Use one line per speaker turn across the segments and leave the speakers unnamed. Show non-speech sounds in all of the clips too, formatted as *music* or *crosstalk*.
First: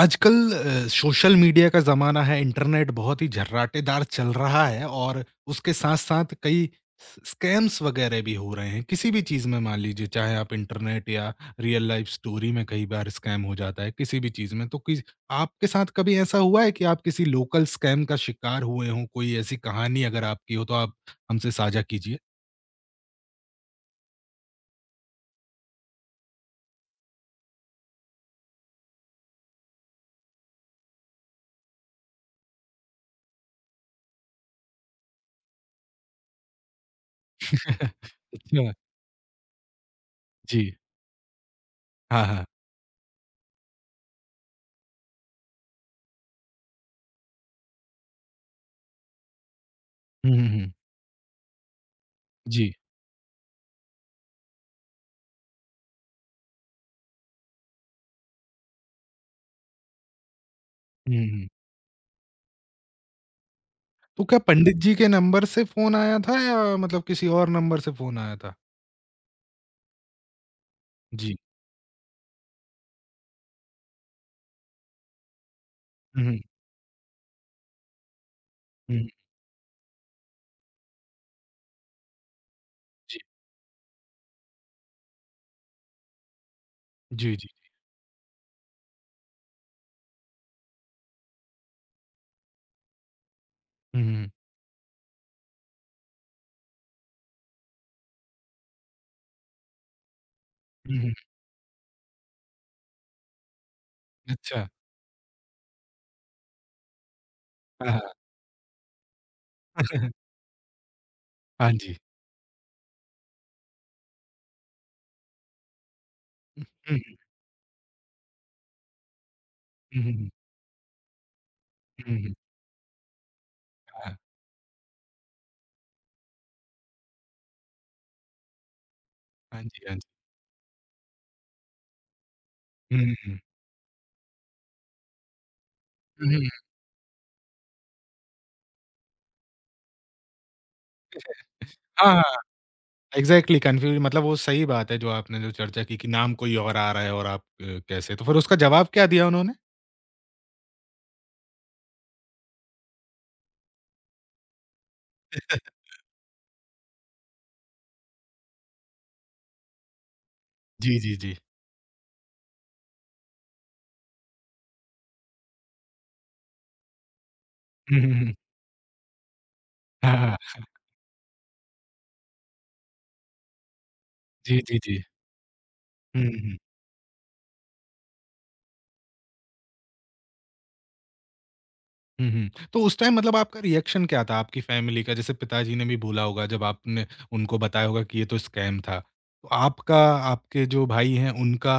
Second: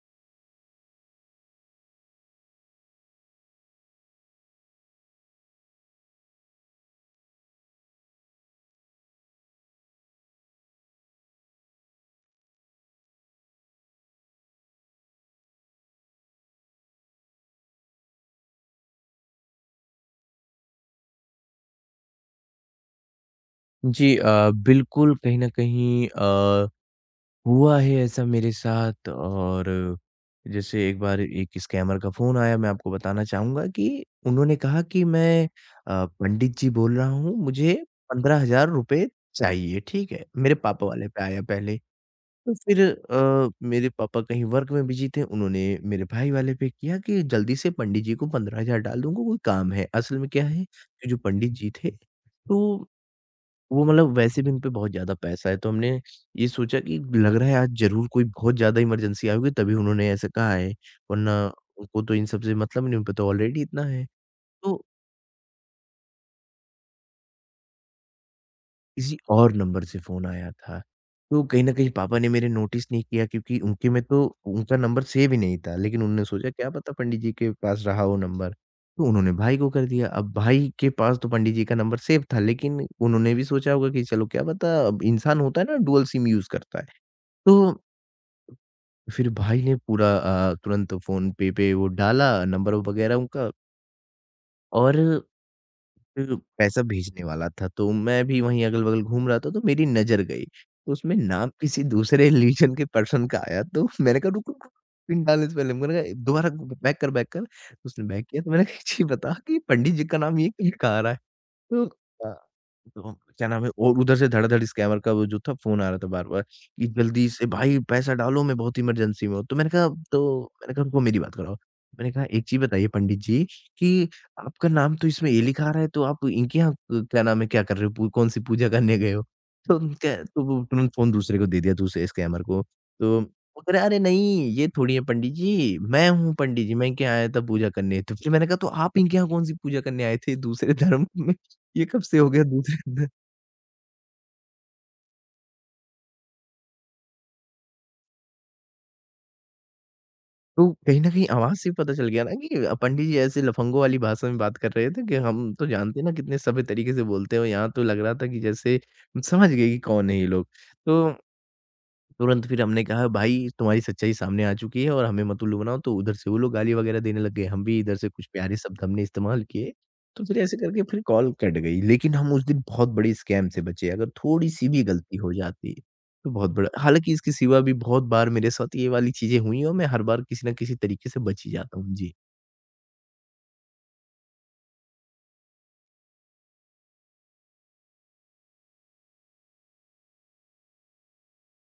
आजकल social media का ज़माना है। इंटरनेट बहुत ही झर्राटेदार चल रहा है और उसके साथ-साथ कई स स्कैम्स वगैरह भी हो रहे हैं। किसी भी चीज़ में मान लीजिए, चाहे आप इंटरनेट या रियल लाइफ़ स्टोरी में, कई बार स्कैम हो जाता है, किसी भी चीज़ में। तो किस आपके साथ कभी ऐसा हुआ है कि आप किसी लोकल स्कैम का शिकार हुए हों? कोई ऐसी कहानी अगर आपकी हो, तो आप हमसे साझा कीजिए।
जी बिल्कुल, कहीं न कहीं हुआ है ऐसा मेरे साथ और जैसे एक बार एक स्कैमर का फ़ोन आया, मैं आपको बताना चाहूँगा कि उन्होंने कहा कि मैं पंडित जी बोल रहा हूँ, मुझे
*laughs*
15,000
अच्छा,
रुपए चाहिए, ठीक है? मेरे
जी।
पापा वाले पे आया पहले।
हाँ, हाँ।
तो फिर मेरे पापा कहीं वर्क में बिज़ी थे, उन्होंने मेरे भाई वाले पे किया कि जल्दी से पंडित जी को 15,000 डाल दूँगा, कोई काम है। असल में
हुँ,
क्या
हुँ,
है
हुँ।
कि जो पंडित जी थे,
जी।
तो वो मतलब वैसे भी उन पे बहुत ज़्यादा पैसा है, तो हमने ये सोचा कि लग रहा है आज ज़रूर कोई बहुत ज़्यादा इमरजेंसी आई होगी तभी उन्होंने ऐसा कहा है,
हुँ,
वरना
हुँ।
उनको तो इन सब से मतलब नहीं, उन पे तो ऑलरेडी इतना है।
तो क्या पंडित
तो
जी के नंबर से फ़ोन आया था या मतलब किसी और नंबर से फ़ोन आया था?
किसी और नंबर से फ़ोन आया था,
जी।
तो कहीं न कहीं पापा ने मेरे नोटिस नहीं किया क्योंकि उनके में तो उनका नंबर सेव ही नहीं था, लेकिन
हुँ,
उन्होंने
हुँ,
सोचा क्या पता पंडित जी के पास रहा हो नंबर, तो
हुँ,
उन्होंने भाई को कर दिया। अब भाई के पास तो पंडित जी का नंबर सेव था लेकिन
जी,
उन्होंने भी सोचा होगा कि चलो क्या पता अब इंसान होता है ना, डुअल सिम यूज़ करता है,
जी, जी।
तो फिर भाई ने पूरा तुरंत फ़ोन पे पे वो डाला नंबर वगैरह उनका
हुँ, हुँ,
और फिर पैसा भेजने वाला था, तो मैं भी वहीं अगल-बगल घूम रहा था, तो मेरी नज़र गई। तो
हुँ, हुँ, हुँ,
उसमें नाम किसी दूसरे रिलीजन के पर्सन का आया, तो मैंने कहा, "रुक, रुक,
अच्छा।
रुक, पिन डालने से पहले" मैंने कहा, "दोबारा बैक कर, बैक कर।" तो
हाँ,
उसने
हाँ।
बैक किया, तो मैंने कहा, "जी बता कि पंडित जी का नाम ये कहाँ आ रहा है?"
हाँ
तो
जी।
अ, तो क्या नाम है और उधर से धड़ाधड़ स्कैमर का वो जो था फ़ोन आ रहा था बार-बार
हुँ,
कि
हुँ,
जल्दी से भाई पैसा डालो मैं बहुत इमरजेंसी में हूँ। तो मैंने कहा
हुँ,
तो
हुँ,
मैंने कहा रुको मेरी बात कराओ। मैंने
हुँ,
कहा
हुँ,
एक चीज़ बताइए पंडित जी कि
हाँ,
आपका नाम तो इसमें ये लिखा आ रहा है तो आप इनके यहाँ क्या नाम है क्या कर रहे हो? पू कौन-सी पूजा करने गए हो?
हाँ
तो
जी, हाँ जी।
उनका तो वो तुरंत फ़ोन दूसरे को दे दिया दूसरे स्कैमर को।
हुँ, हुँ,
तो
हुँ,
वो कह रहा है अरे नहीं ये थोड़ी है पंडित जी, मैं
हुँ,
हूँ
हुँ,
पंडित जी, मैं इनके यहाँ आया था पूजा करने। तो फिर मैंने कहा तो आप इनके यहाँ कौन-सी पूजा करने आए थे दूसरे धर्म में? ये कब
हाँ,
से हो
हाँ।
गया दूसरे अंदर?
इग्ज़ैक्टली कन्फ्यूज़, मतलब वो सही बात है जो आपने जो चर्चा की कि नाम कोई और आ रहा है और आप कैसे? तो फिर उसका जवाब क्या दिया उन्होंने?
तो कहीं न कहीं आवाज़ से ही पता चल गया ना कि पंडित जी ऐसे लफंगों वाली भाषा में बात कर रहे थे कि हम तो
*laughs*
जानते हैं ना कितने सभ्य तरीके से बोलते हो, यहाँ तो लग रहा था कि जैसे समझ गए कि कौन है ये लोग।
जी,
तो
जी, जी।
तुरंत फिर हमने कहा भाई तुम्हारी सच्चाई सामने आ चुकी है और हमें मत उल्लू बनाओ, तो उधर से वो लोग गाली वगैरह देने लग गए, हम भी इधर
हुँ,
से
हुँ,
कुछ
हुँ,
प्यारे शब्द हमने इस्तेमाल किए।
हाँ,
तो
हाँ,
फिर ऐसे करके फिर कॉल कट गई, लेकिन हम उस दिन बहुत बड़ी स्कैम से बचे, अगर
जी,
थोड़ी-सी
जी,
भी
जी।
गलती हो जाती
हुँ,
तो बहुत
हुँ।
बड़ा हालाँकि इसके सिवा भी बहुत बार मेरे साथ ये वाली चीज़ें हुई हैं और मैं हर बार किसी न किसी तरीके से बच ही जाता हूँ। जी।
हुँ, हुँ। तो उस टाइम मतलब आपका रिएक्शन क्या था, आपकी फैमिली का? जैसे पिताजी ने भी बोला होगा जब आपने उनको बताया होगा कि ये तो स्कैम था। तो आपका, आपके जो भाई हैं उनका,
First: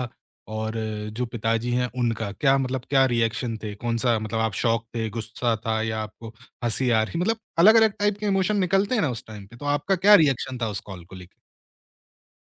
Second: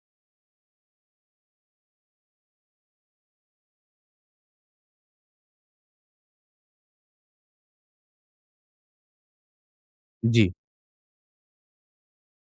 और जो पिताजी हैं उनका, क्या मतलब क्या रिएक्शन थे? कौन-सा, मतलब आप शॉक थे, गुस्सा था, या आपको हँसी आ रही, मतलब अलग-अलग टाइप के इमोशन निकलते हैं ना उस टाइम पे, तो आपका क्या
जी।
रिएक्शन था उस कॉल को लेके?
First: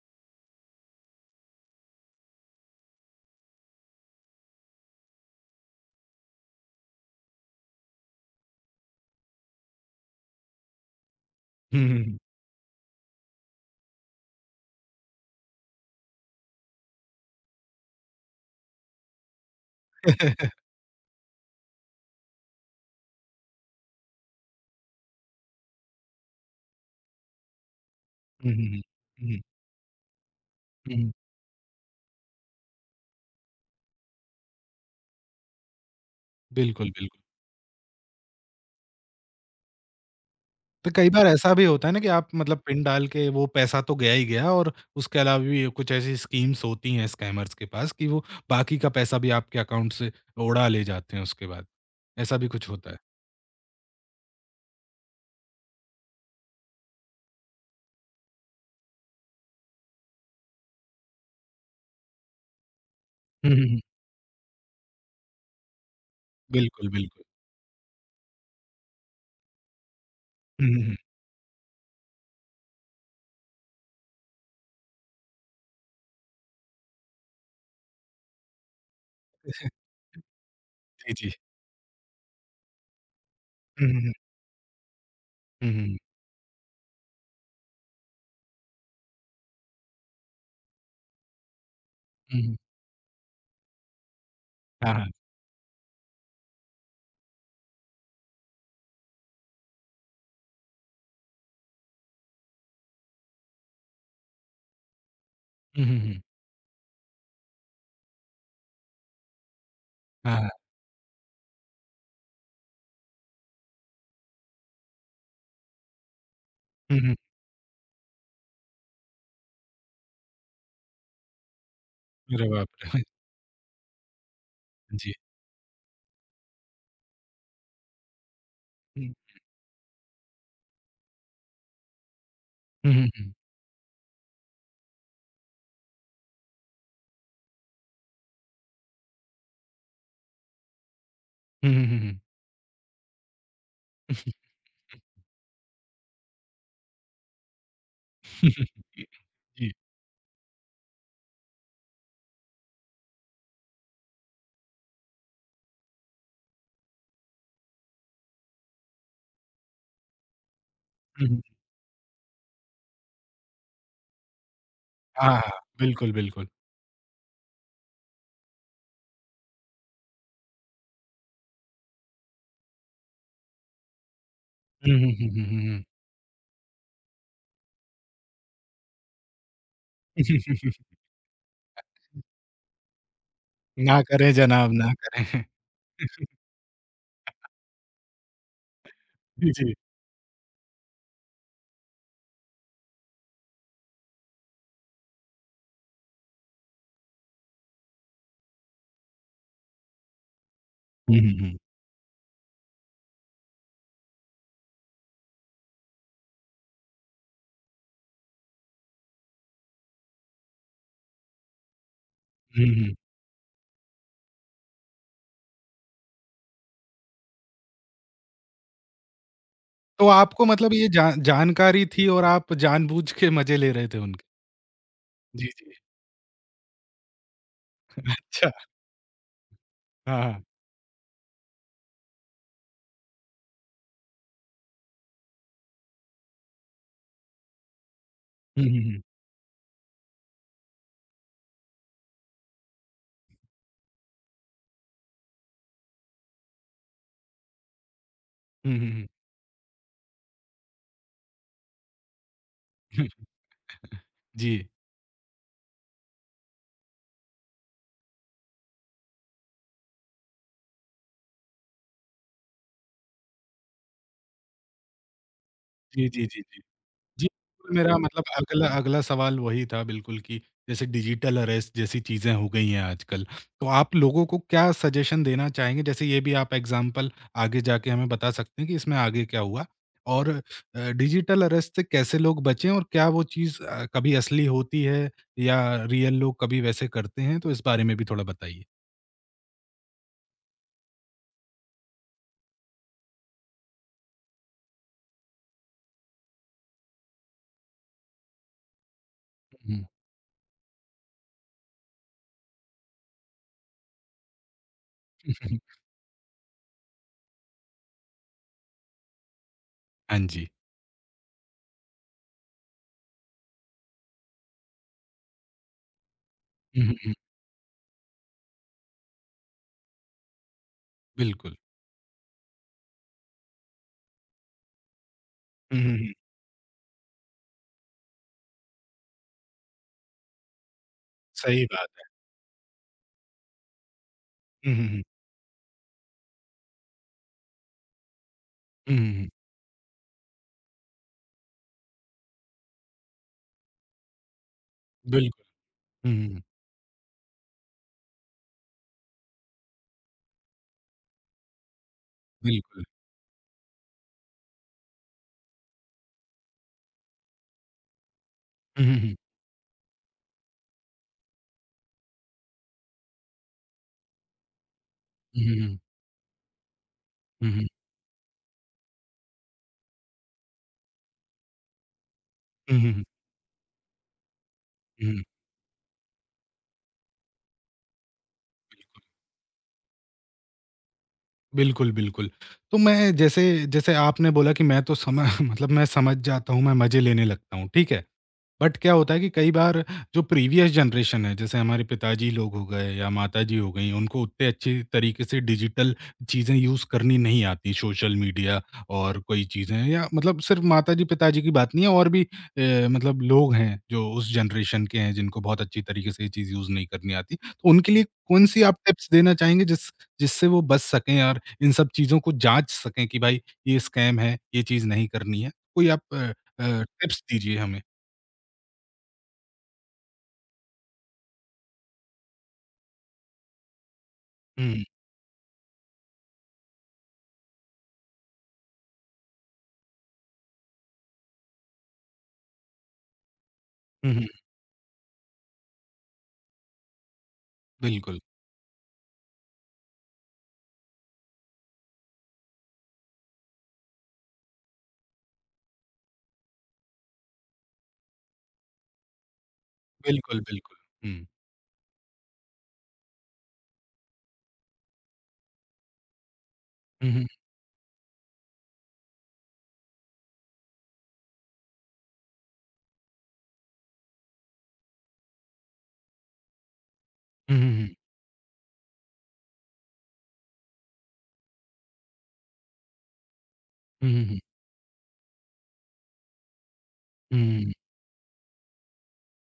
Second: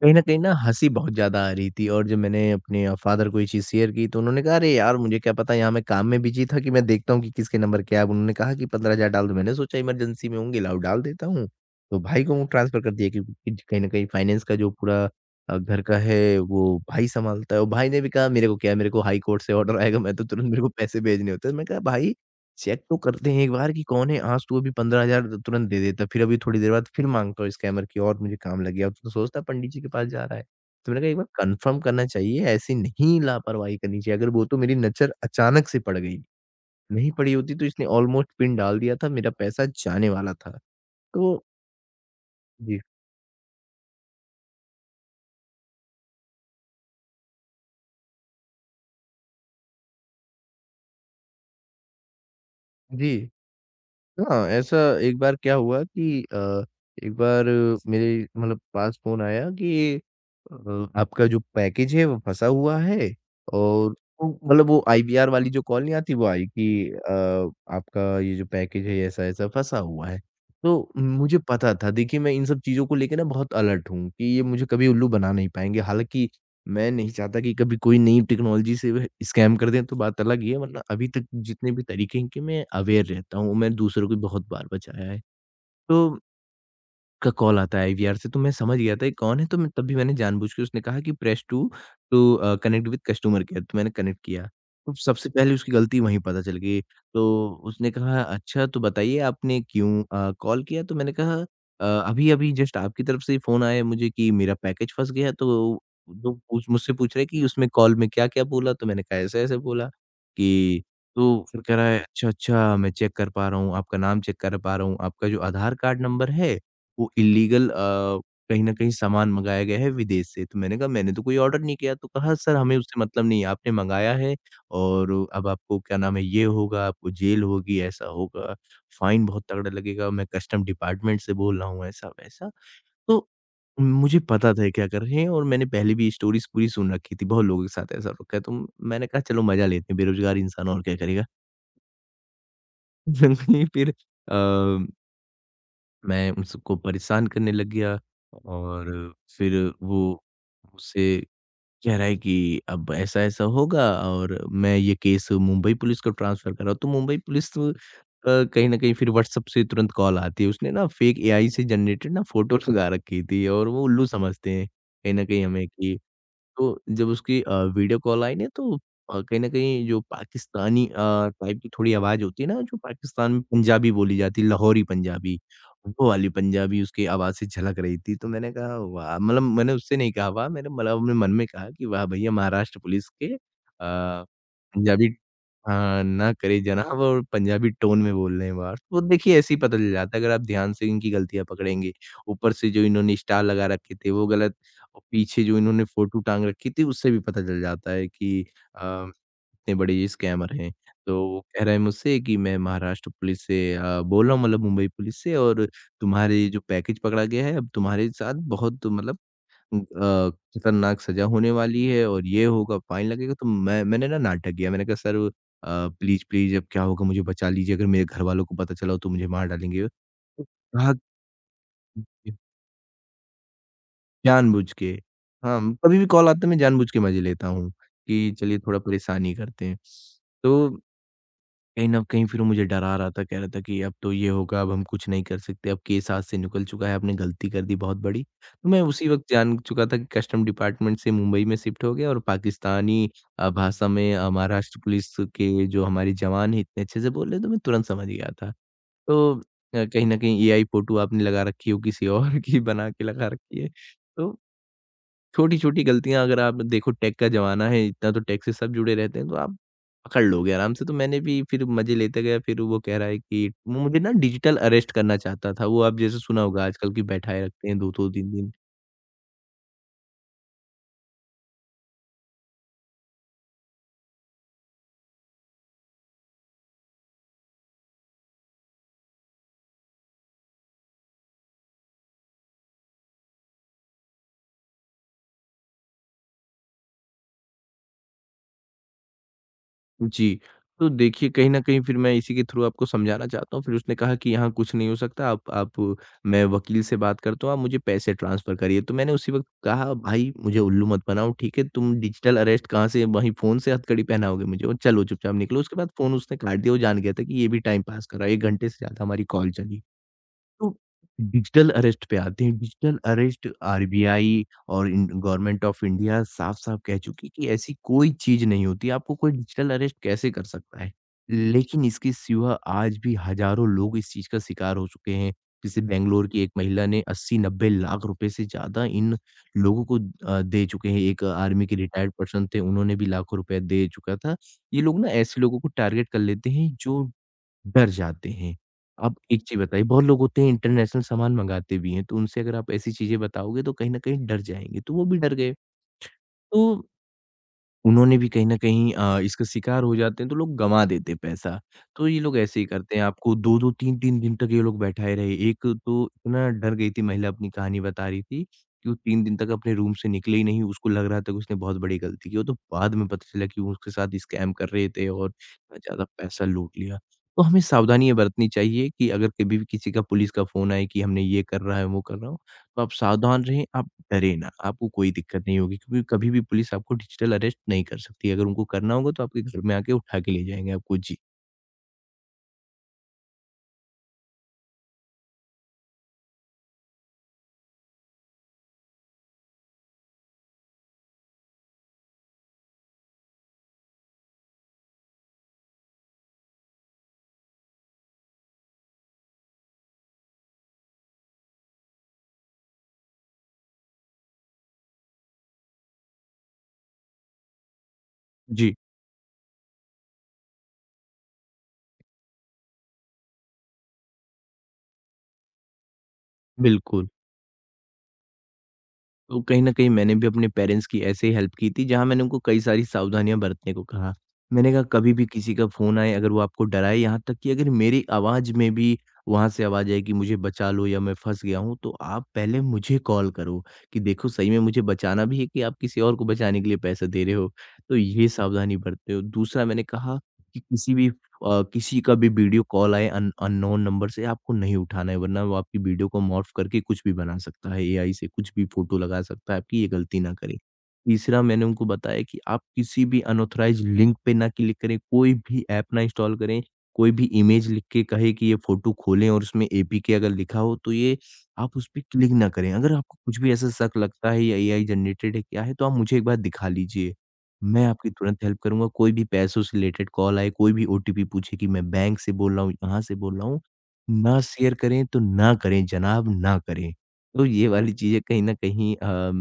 कहीं न कहीं ना हँसी बहुत ज़्यादा आ रही थी और जब मैंने अपने फ़ादर को ये चीज़ शेयर की तो उन्होंने कहा, "अरे यार! मुझे क्या पता यहाँ मैं काम में बिज़ी था कि मैं देखता हूँ कि किसके नंबर क्या है।" अब उन्होंने कहा कि 15,000 डाल दो, मैंने सोचा इमरजेंसी में होंगे, लाओ डाल देता हूँ।
हुँ, हुँ,
तो
हुँ।
भाई को ट्रांसफ़र कर दिया क्योंकि कहीं न कहीं फाइनेंस का जो पूरा घर का है वो भाई सँभालता है और भाई ने भी कहा, "मेरे को क्या है, मेरे को हाई कोर्ट से ऑर्डर आएगा, मैं तो तुरंत
*laughs*
मेरे को पैसे भेजने होते हैं।" मैं कहा, "भाई चेक तो करते हैं एक बार कि कौन है, आज तू अभी 15,000 तुरंत दे देता, फिर अभी थोड़ी देर बाद फिर माँगता हो स्कैमर की और मुझे
हुँ,
काम
हुँ,
लग
हुँ।
गया। अब तो सोचता
हुँ,
है पंडित जी के पास जा रहा है। तो
हुँ,
मैंने
हुँ।
कहा एक बार कन्फर्म करना चाहिए, ऐसे नहीं लापरवाही करनी चाहिए। अगर वो तो मेरी नज़र अचानक से पड़ गई,
*laughs* बिल्कुल,
नहीं
बिल्कुल।
पड़ी होती तो इसने ऑलमोस्ट पिन डाल दिया था, मेरा पैसा जाने वाला था।
तो कई बार
तो
ऐसा भी होता है ना कि आप मतलब
जी,
पिन डाल के वो पैसा तो गया ही गया, और उसके अलावा भी कुछ ऐसी स्कीम्स होती हैं स्कैमर्स के पास कि वो बाकी का पैसा भी आपके अकाउंट से उड़ा ले जाते हैं उसके बाद। ऐसा भी कुछ होता है।
जी। हाँ, ऐसा एक बार क्या हुआ कि एक बार मेरे मतलब पास फ़ोन आया कि आपका जो पैकेज है वो फँसा हुआ है
हुँ, हुँ, हुँ।
और वो मतलब वो आईवीआर वाली जो कॉल नहीं आती वो आई कि
बिल्कुल, बिल्कुल।
आपका ये जो पैकेज है ऐसा-ऐसा फँसा हुआ है।
हुँ, हुँ,
तो
हुँ।
मुझे पता था देखिए मैं इन सब चीज़ों को लेके ना बहुत अलर्ट हूँ कि ये मुझे कभी उल्लू बना नहीं पाएँगे। हालाँकि मैं नहीं चाहता कि कभी कोई नई टेक्नोलॉजी से वह स्कैम कर दें तो बात अलग ही है वरना अभी
जी,
तक
जी।
जितने भी तरीके हैं इनके मैं अवेयर रहता हूँ। मैंने
हुँ, हुँ,
दूसरों
हुँ।
को भी बहुत बार बचाया है।
हुँ, हुँ,
तो का कॉल आता है आईवीआर से तो मैं समझ गया था ये कौन है तो मैं तब भी मैंने जानबूझ के उसने कहा कि प्रेस 2 टू
हुँ, हुँ।
कनेक्ट विद कस्टमर केयर तो मैंने कनेक्ट किया।
हाँ,
तो
हाँ।
सबसे पहले उसकी गलती वहीं पता चल गई। तो उसने कहा अच्छा तो बताइए आपने क्यों कॉल किया? तो मैंने कहा अभी-अभी जस्ट आपकी तरफ से फ़ोन आया मुझे कि मेरा पैकेज फँस गया तो
हुँ, हुँ, हुँ।
लोग पूछ मुझसे पूछ रहे हैं कि उसमें कॉल में क्या-क्या बोला? तो मैंने कहा ऐसे-ऐसे बोला
हाँ, हाँ।
कि तो फिर कह रहा है अच्छा, अच्छा मैं चेक कर पा रहा हूँ, आपका नाम चेक कर पा रहा हूँ, आपका जो आधार कार्ड नंबर है
हुँ,
वो
हुँ।
इल्लीगल कहीं न कहीं सामान मँगाया गया है विदेश से। तो मैंने कहा मैंने तो कोई ऑर्डर नहीं किया। तो कहा
अरे
सर
बाप
हमें
रे!
उससे
*laughs*
मतलब नहीं है, आपने मँगाया है
जी।
और अब आपको क्या नाम है ये होगा, आपको जेल होगी, ऐसा होगा,
हुँ,
फाइन बहुत तगड़ा लगेगा, मैं कस्टम डिपार्टमेंट से बोल रहा हूँ ऐसा-वैसा।
हुँ, हुँ,
तो
हुँ।
मुझे पता था ये क्या कर रहे हैं और मैंने पहले भी स्टोरीज़ पूरी सुन रखी थी, बहुत लोगों के साथ ऐसा रखा है। तो मैंने कहा चलो मज़ा लेते हैं, बेरोज़गार इंसान और क्या करेगा।
हुँ, हुँ, हुँ, हुँ।
*laughs* फिर अ मैं उन सबको परेशान करने लग गया
*laughs*
और फिर
जी।
वो मुझसे कह रहा है कि अब ऐसा-ऐसा होगा और मैं ये केस मुंबई पुलिस को ट्रांसफ़र कर रहा हूँ। तो मुंबई पुलिस तो कहीं न कहीं फिर व्हाट्सएप से तुरंत कॉल आती है। उसने ना फेक
हुँ, हुँ।
एआई से जनरेटेड ना फ़ोटो लगा रखी थी और वो उल्लू समझते हैं कहीं न
हाँ,
कहीं
हाँ।
हमें कि
बिल्कुल, बिल्कुल।
तो जब उसकी वीडियो कॉल आई ना तो कहीं न कहीं जो पाकिस्तानी टाइप की थोड़ी आवाज़ होती है ना जो पाकिस्तान में पंजाबी बोली जाती है, लाहौरी
हुँ, हुँ, हुँ,
पंजाबी,
हुँ, हुँ, हुँ।
वो वाली पंजाबी उसकी आवाज़ से झलक रही थी। तो मैंने कहा वाह! मतलब मैंने उससे नहीं कहा वाह! मैंने
*laughs*
मतलब अपने मन में कहा कि वाह भैया महाराष्ट्र पुलिस के
ना करें जनाब, ना
पंजाबी
करें।
हाँ, ना करे जनाब और पंजाबी टोन में बोल रहे हैं बाहर। तो देखिए
जी,
ऐसे ही
जी।
पता चल जाता है अगर आप ध्यान से इनकी गलतियाँ पकड़ेंगे। ऊपर से जो इन्होंने स्टार लगा रखे थे वो गलत और पीछे जो इन्होंने फ़ोटो टाँग रखी थी उससे भी पता चल जाता है कि अ, इतने बड़े ये स्कैमर हैं।
हुँ,
तो
हुँ,
वो
हुँ।
कह रहा है मुझसे कि मैं महाराष्ट्र पुलिस से बोल रहा हूँ मतलब मुंबई पुलिस से और तुम्हारे जो पैकेज पकड़ा गया है अब तुम्हारे साथ बहुत मतलब उम, अ, खतरनाक सज़ा होने वाली है और ये
हुँ,
होगा,
हुँ।
फाइन लगेगा। तो मैंने ना नाटक किया, मैंने कहा सर अ, प्लीज़, प्लीज़ अब क्या होगा मुझे बचा लीजिए, अगर मेरे घरवालों को पता चला तो मुझे मार डालेंगे।
तो
तो
आपको मतलब ये
कहा
जा जानकारी थी और आप जानबूझ के मज़े ले रहे थे उनके।
जानबूझ के
जी,
हाँ,
जी।
कभी भी कॉल आता है मैं जानबूझ के मज़े लेता हूँ, कि
अच्छा।
चलिए थोड़ा परेशान ही करते हैं।
हाँ, हाँ।
तो कहीं न कहीं फिर वो मुझे डरा रहा था, कह रहा था कि अब तो ये होगा, अब हम कुछ नहीं कर सकते, अब केस हाथ से निकल चुका है, आपने गलती कर दी बहुत बड़ी।
हुँ,
तो
हुँ,
मैं
हुँ।
उसी वक़्त जान चुका था कि कस्टम डिपार्टमेंट से मुंबई में शिफ्ट हो गया और पाकिस्तानी भाषा में महाराष्ट्र पुलिस के जो हमारे जवान हैं, इतने अच्छे से बोल रहे हैं, तो मैं तुरंत समझ गया था।
हुँ, हुँ,
तो कहीं न कहीं एआई फ़ोटो आपने लगा रखी हो, किसी और *laughs* की बना के
हुँ।
लगा रखी है। तो
जी।
छोटी-छोटी गलतियाँ अगर आप देखो टेक का ज़माना है, इतना तो टेक से सब जुड़े रहते हैं, तो आप पकड़ लोगे आराम से। तो मैंने भी फिर मज़े लेते गया, फिर वो कह रहा है कि वो मुझे ना डिजिटल अरेस्ट करना चाहता था। वो आप
जी,
जैसे
जी, जी,
सुना
जी।
होगा आजकल कि
जी,
बैठाए रखते हैं
मेरा
2-2
मतलब
दिन-दिन।
अगला अगला सवाल वही था बिल्कुल कि जैसे डिजिटल अरेस्ट जैसी चीज़ें हो गई हैं आजकल, तो आप लोगों को क्या सजेशन देना चाहेंगे? जैसे ये भी आप एग्ज़ाम्पल आगे जाके हमें बता सकते हैं कि इसमें आगे क्या हुआ? और डिजिटल अरेस्ट से कैसे लोग बचें, और क्या वो चीज़ कभी असली होती है, या रियल लोग कभी वैसे करते हैं? तो इस बारे में भी थोड़ा बताइए।
जी। तो देखिए, कहीं न कहीं फिर मैं इसी के थ्रू आपको समझाना चाहता हूँ। फिर उसने कहा कि यहाँ कुछ नहीं हो सकता, आप मैं वकील से बात करता हूँ, आप मुझे पैसे ट्रांसफ़र करिए। तो मैंने उसी वक़्त
हुँ,
कहा, "भाई मुझे उल्लू मत बनाओ, ठीक है? तुम डिजिटल अरेस्ट कहाँ से वहीं फ़ोन से हथकड़ी पहनाओगे मुझे और चलो चुपचाप
हुँ।
निकलो।" उसके बाद फ़ोन उसने काट दिया, वो जान गया था कि ये भी टाइम पास कर रहा है। 1 घंटे से ज़्यादा हमारी कॉल चली।
हाँ जी।
तो डिजिटल अरेस्ट पे आते हैं। डिजिटल अरेस्ट आरबीआई और इन गवर्नमेंट ऑफ इंडिया साफ-साफ
हुँ, हुँ,
कह
हुँ।
चुकी है कि ऐसी कोई चीज़ नहीं होती। आपको कोई डिजिटल अरेस्ट कैसे कर सकता है?
बिल्कुल।
लेकिन इसके सिवा आज भी हज़ारों लोग इस चीज़ का शिकार हो चुके हैं।
हुँ,
जैसे
हुँ, हुँ।
बैंगलोर की एक महिला ने 80-90 लाख रुपए से ज़्यादा इन लोगों को दे चुके हैं। एक
सही
आर्मी के
बात
रिटायर्ड पर्सन थे, उन्होंने भी लाखों रुपए दे चुका था।
है। हुँ,
ये
हुँ,
लोग
हुँ।
ना ऐसे लोगों को टारगेट कर लेते हैं जो डर जाते हैं।
हुँ, हुँ,
अब
हुँ।
एक चीज़ बताइए, बहुत लोग होते हैं इंटरनेशनल सामान मँगाते भी हैं, तो उनसे अगर आप ऐसी चीज़ें बताओगे तो कहीं न कहीं डर जाएँगे, तो वो भी डर
बिल्कुल।
गए।
हुँ, हुँ, हुँ।
तो उन्होंने भी कहीं न कहीं इसका शिकार हो जाते हैं, तो लोग गँवा देते हैं पैसा। तो ये लोग ऐसे ही
बिल्कुल।
करते हैं, आपको 2-2 3-3 दिन तक ये लोग बैठाए रहे। एक तो इतना डर गई थी महिला अपनी कहानी बता रही थी,
हुँ,
कि वो
हुँ, हुँ।
3 दिन तक अपने रूम से निकले ही नहीं, उसको लग रहा था कि उसने बहुत बड़ी गलती की हो, तो बाद में पता चला कि वो उसके साथ स्कैम कर रहे थे और
嗯
इतना ज़्यादा पैसा लूट लिया। तो हमें
嗯
सावधानी ये बरतनी चाहिए कि अगर कभी भी किसी का पुलिस का फ़ोन आए कि हमने ये कर रहा है, वो कर रहा हूँ तो
嗯
आप
嗯
सावधान रहें, आप डरें ना, आपको कोई
嗯。
दिक्कत नहीं होगी क्योंकि कभी भी पुलिस आपको डिजिटल अरेस्ट नहीं कर सकती। अगर उनको करना होगा तो आपके घर में आके उठा के ले जाएँगे आपको। जी।
बिल्कुल, बिल्कुल। तो मैं, जैसे जैसे आपने बोला कि मैं तो सम *laughs* मतलब मैं समझ जाता हूँ, मैं मज़े लेने लगता हूँ, ठीक है? बट क्या होता है कि कई बार जो प्रीवियस जनरेशन है, जैसे हमारे पिताजी लोग हो गए या माताजी हो गईं, उनको उतने अच्छी तरीके से डिजिटल चीज़ें यूज़ करनी नहीं आती, सोशल मीडिया और कोई चीज़ें, या मतलब सिर्फ़ माताजी, पिताजी की बात नहीं है, और भी मतलब लोग हैं जो उस जनरेशन के हैं, जिनको बहुत अच्छी तरीके से ये चीज़ यूज़ नहीं करनी आती। तो उनके लिए कौन-सी
जी,
आप टिप्स देना चाहेंगे जिससे वो बच सकें और इन सब चीज़ों को जाँच सकें कि भाई ये स्कैम है, ये चीज़ नहीं करनी है। कोई आप
बिल्कुल।
टिप्स दीजिए हमें।
तो कहीं न कहीं मैंने भी अपने पेरेंट्स की ऐसे ही हेल्प की थी, जहाँ मैंने उनको कई सारी सावधानियाँ बरतने को कहा। मैंने कहा
हुँ,
कभी भी किसी का फ़ोन आए अगर वो आपको डराए यहाँ तक कि अगर मेरी आवाज़ में भी वहाँ से आवाज़ आए कि मुझे बचा लो या मैं फँस गया हूँ, तो आप पहले मुझे कॉल करो कि
हुँ, हुँ,
देखो सही में मुझे बचाना भी है कि आप किसी और को बचाने के लिए पैसा दे रहे हो। तो
बिल्कुल,
ये सावधानी बरते हो। दूसरा मैंने कहा कि किसी भी किसी का भी वीडियो कॉल आए अन अननोन नंबर से आपको नहीं उठाना है वरना वो आपकी वीडियो को मॉर्फ करके कुछ भी बना सकता है, एआई से कुछ भी फ़ोटो लगा सकता है, आपकी ये गलती ना
बिल्कुल,
करें।
बिल्कुल। हुँ,
तीसरा मैंने उनको बताया कि आप किसी भी अनऑथराइज़्ड लिंक पे ना क्लिक करें, कोई भी ऐप ना इंस्टॉल करें,
हुँ,
कोई भी
हुँ,
इमेज लिख के कहे कि ये फ़ोटो खोलें और उसमें एपीके अगर लिखा हो तो ये आप उस पे क्लिक ना करें। अगर आपको कुछ भी ऐसा शक लगता है या एआई जनरेटेड है, क्या है, तो आप मुझे एक बार दिखा लीजिए।
हुँ, हुँ,
मैं
हुँ,
आपकी तुरंत हेल्प करूँगा, कोई भी पैसों से रिलेटेड कॉल आए, कोई भी ओटीपी पूछे कि मैं बैंक से बोल रहा हूँ, यहाँ से बोल रहा हूँ,
हुँ, हुँ, हुँ,
ना शेयर करें तो ना करें जनाब, ना करें। तो ये
हुँ,
वाली चीज़ें कहीं न कहीं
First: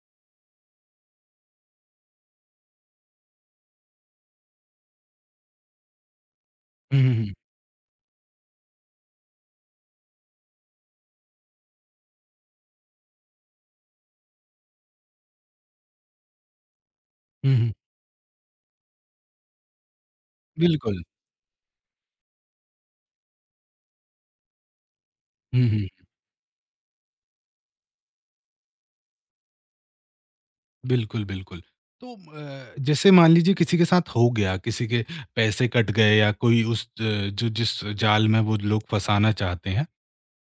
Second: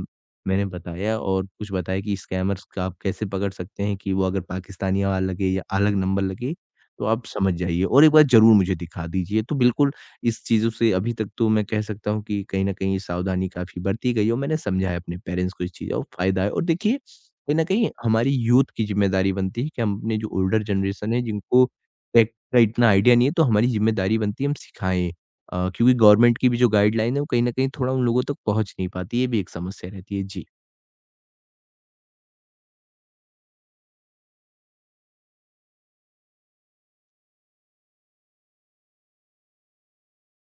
मैंने बताया और कुछ बताया कि स्कैमर्स का आप कैसे पकड़ सकते हैं कि वो अगर पाकिस्तानी वाला लगे या अलग नंबर लगे, तो आप
हुँ,
समझ जाइए और एक बार ज़रूर मुझे दिखा दीजिए। तो बिल्कुल इस चीज़ों से अभी तक तो मैं कह सकता हूँ कि कहीं न कहीं सावधानी काफ़ी बरती गई है और मैंने समझा है अपने पेरेंट्स को इस चीज़ का और फ़ायदा है और देखिए
हुँ,
कहीं न
हुँ,
कहीं हमारी यूथ की ज़िम्मेदारी बनती है कि हम अपने जो ओल्डर
बिल्कुल।
जनरेशन है जिनको टेक का इतना आइडिया नहीं है तो हमारी ज़िम्मेदारी बनती है हम सिखाएँ।
हुँ, हुँ,
क्योंकि गवर्नमेंट की भी जो गाइडलाइन है वो कहीं न कहीं थोड़ा उन लोगों तक पहुँच नहीं पाती है, ये भी एक समस्या रहती है। जी।
बिल्कुल, बिल्कुल। तो जैसे मान लीजिए किसी के साथ हो गया, किसी के पैसे कट गए, या कोई उस ज जो जिस जाल में वो लोग फँसाना चाहते हैं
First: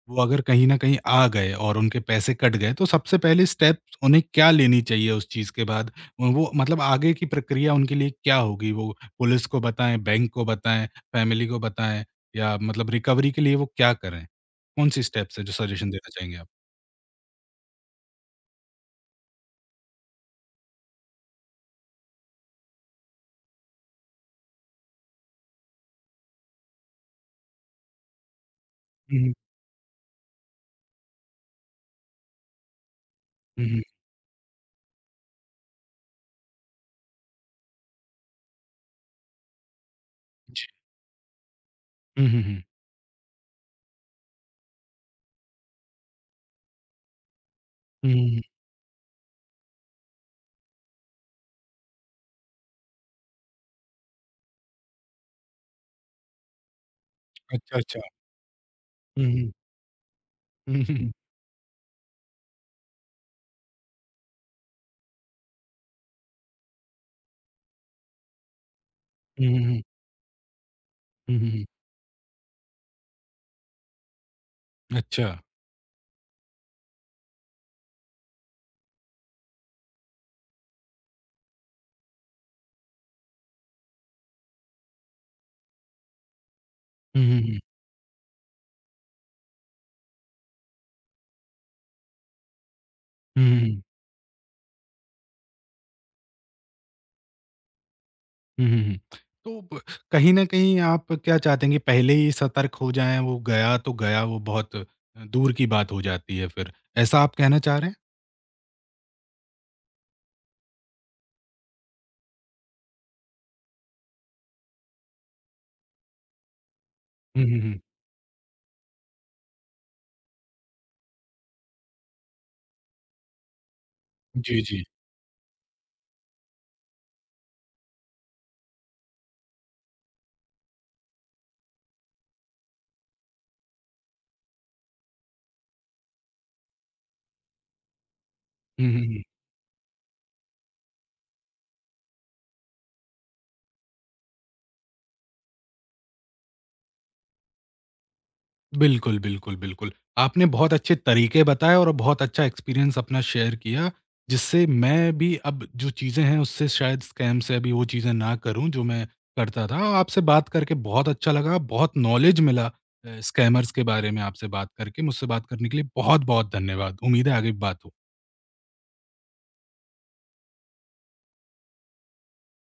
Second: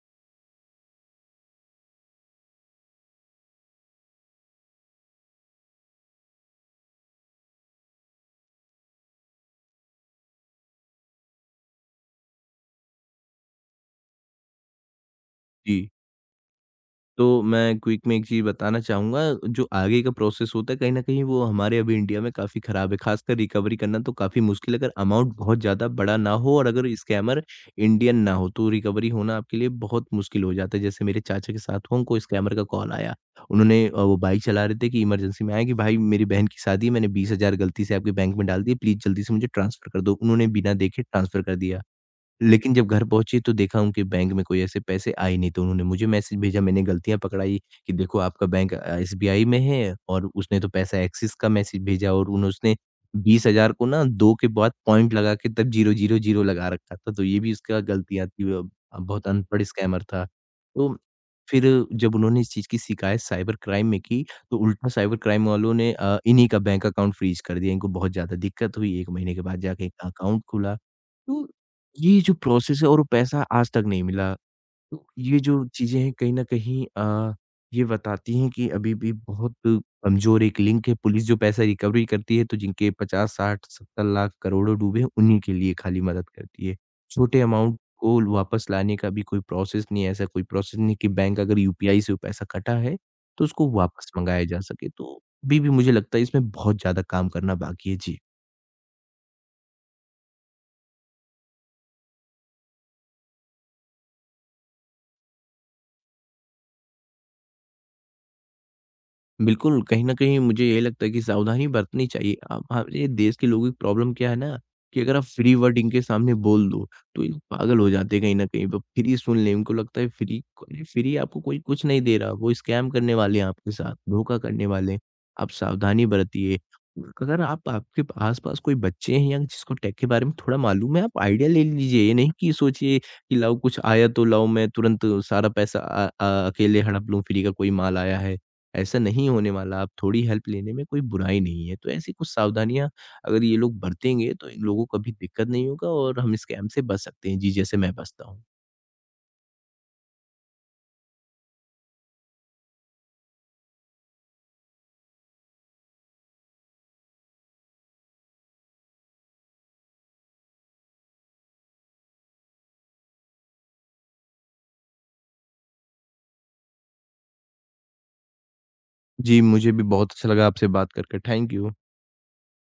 वो अगर कहीं न कहीं आ गए और उनके पैसे कट गए, तो सबसे पहले स्टेप्स उन्हें क्या लेनी चाहिए उस चीज़ के बाद? वो मतलब आगे की प्रक्रिया उनके लिए क्या होगी? वो पुलिस को बताएँ, बैंक को बताएँ, फैमिली को बताएँ, या मतलब रिकवरी के लिए वो क्या करें? कौन-सी स्टेप्स हैं जो
जी।
सजेशन देना चाहेंगे आप?
तो मैं क्विक में एक चीज़ बताना चाहूँगा, जो आगे का प्रोसेस होता है, कहीं न कहीं वो हमारे अभी इंडिया में काफ़ी खराब है, ख़ासकर रिकवरी करना तो काफ़ी मुश्किल है, अगर अमाउंट बहुत ज़्यादा बड़ा ना हो और अगर स्कैमर इंडियन ना हो, तो रिकवरी
हुँ, हुँ।
होना आपके लिए बहुत मुश्किल हो जाता है। जैसे मेरे चाचा के साथ हुआ, उनको स्कैमर का कॉल आया,
हुँ, हुँ।
उन्होंने वो बाइक चला रहे थे कि इमरजेंसी में आए कि, "भाई, मेरी बहन की शादी है, मैंने 20,000 गलती से आपके बैंक में डाल दिए, प्लीज़ जल्दी से मुझे ट्रांसफ़र कर दो।" उन्होंने
जी।
बिना देखे ट्रांसफ़र कर दिया।
हुँ, हुँ, हुँ।
लेकिन जब घर पहुँची तो देखा उनके बैंक में कोई ऐसे पैसे आए ही नहीं, तो उन्होंने मुझे मैसेज भेजा, मैंने गलतियाँ पकड़ाई कि
हुँ,
देखो
हुँ, हुँ।
आपका बैंक एसबीआई में है और उसने तो पैसा एक्सिस का मैसेज भेजा और उन उसने 20,000 को ना 2 के बाद पॉइंट लगा के तब 0,0,0 लगा रखा था, तो ये भी
अच्छा,
उसका
अच्छा।
गलतियाँ थी
हुँ,
बहुत
हुँ।
अनपढ़ स्कैमर था।
हुँ, हुँ,
तो
हुँ।
फिर जब उन्होंने इस चीज़ की शिकायत साइबर क्राइम में की, तो उल्टा साइबर क्राइम वालों ने इन्हीं का बैंक अकाउंट फ्रीज़ कर दिया, इनको बहुत ज़्यादा दिक्कत हुई, 1 महीने के
हुँ,
बाद
हुँ, हुँ।
जाके इनका अकाउंट खुला।
हुँ,
तो
हुँ, हुँ।
ये जो प्रोसेस है और वो पैसा आज तक नहीं मिला। तो
अच्छा।
ये जो चीज़ें हैं कहीं न कहीं ये बताती हैं कि अभी भी बहुत कमज़ोर एक लिंक है। पुलिस जो पैसा रिकवरी करती है तो जिनके 50, 60, 70 लाख करोड़ों डूबे हैं उन्हीं के लिए खाली मदद करती है।
हुँ, हुँ,
छोटे
हुँ।
अमाउंट को वापस लाने का भी कोई प्रोसेस नहीं है। ऐसा कोई प्रोसेस नहीं कि बैंक अगर यूपीआई से वो पैसा कटा है
हुँ,
तो
हुँ,
उसको
हुँ।
वापस मँगाया जा सके। तो अभी भी मुझे लगता है इसमें बहुत ज़्यादा काम करना बाकी है। जी।
हुँ, हुँ, हुँ। तो ब कहीं न कहीं आप क्या चाहते हैं कि पहले ही सतर्क हो जाएँ, वो गया तो गया, वो बहुत दूर की बात हो जाती है फिर। ऐसा आप कहना चाह रहे हैं?
बिल्कुल, कहीं न कहीं मुझे यही लगता है कि सावधानी बरतनी चाहिए। अब हमारे देश के लोगों की प्रॉब्लम क्या है ना कि अगर आप फ्री वर्ड इनके सामने बोल दो, तो ये लोग
हुँ, हुँ,
पागल
हुँ।
हो जाते हैं कहीं न कहीं। वो फ्री सुन लें, उनको लगता है फ्री अरे! फ्री आपको कोई कुछ नहीं दे रहा। वो स्कैम करने वाले हैं आपके साथ, धोखा
जी,
करने
जी।
वाले हैं। आप सावधानी बरतिए। अगर आप आपके आस-पास कोई बच्चे हैं या जिसको टेक के बारे में थोड़ा मालूम है, आप आइडिया ले लीजिए। ये नहीं कि सोचिए कि लाओ कुछ आया तो लाओ मैं तुरंत सारा पैसा अकेले हड़प लूँ, फ्री का कोई माल आया है।
हुँ,
ऐसा
हुँ, हुँ।
नहीं होने वाला, आप थोड़ी हेल्प लेने में कोई बुराई नहीं है। तो ऐसी कुछ सावधानियाँ अगर ये लोग बरतेंगे तो इन लोगों को भी दिक्कत नहीं होगा और हम स्कैम से बच सकते हैं। जी, जैसे मैं बचता हूँ।
बिल्कुल, बिल्कुल, बिल्कुल। आपने बहुत अच्छे तरीके बताए और बहुत अच्छा एक्सपीरियंस अपना शेयर किया, जिससे मैं भी अब जो चीज़ें हैं उससे शायद स्कैम से अभी वो चीज़ें ना करूँ जो मैं करता था। आपसे बात करके बहुत अच्छा लगा, बहुत नॉलेज मिला स्कैमर्स के बारे में आपसे बात करके। मुझसे बात करने के लिए बहुत-बहुत धन्यवाद। उम्मीद है आगे भी बात हो
जी, मुझे भी बहुत अच्छा लगा आपसे बात करके। Thank you.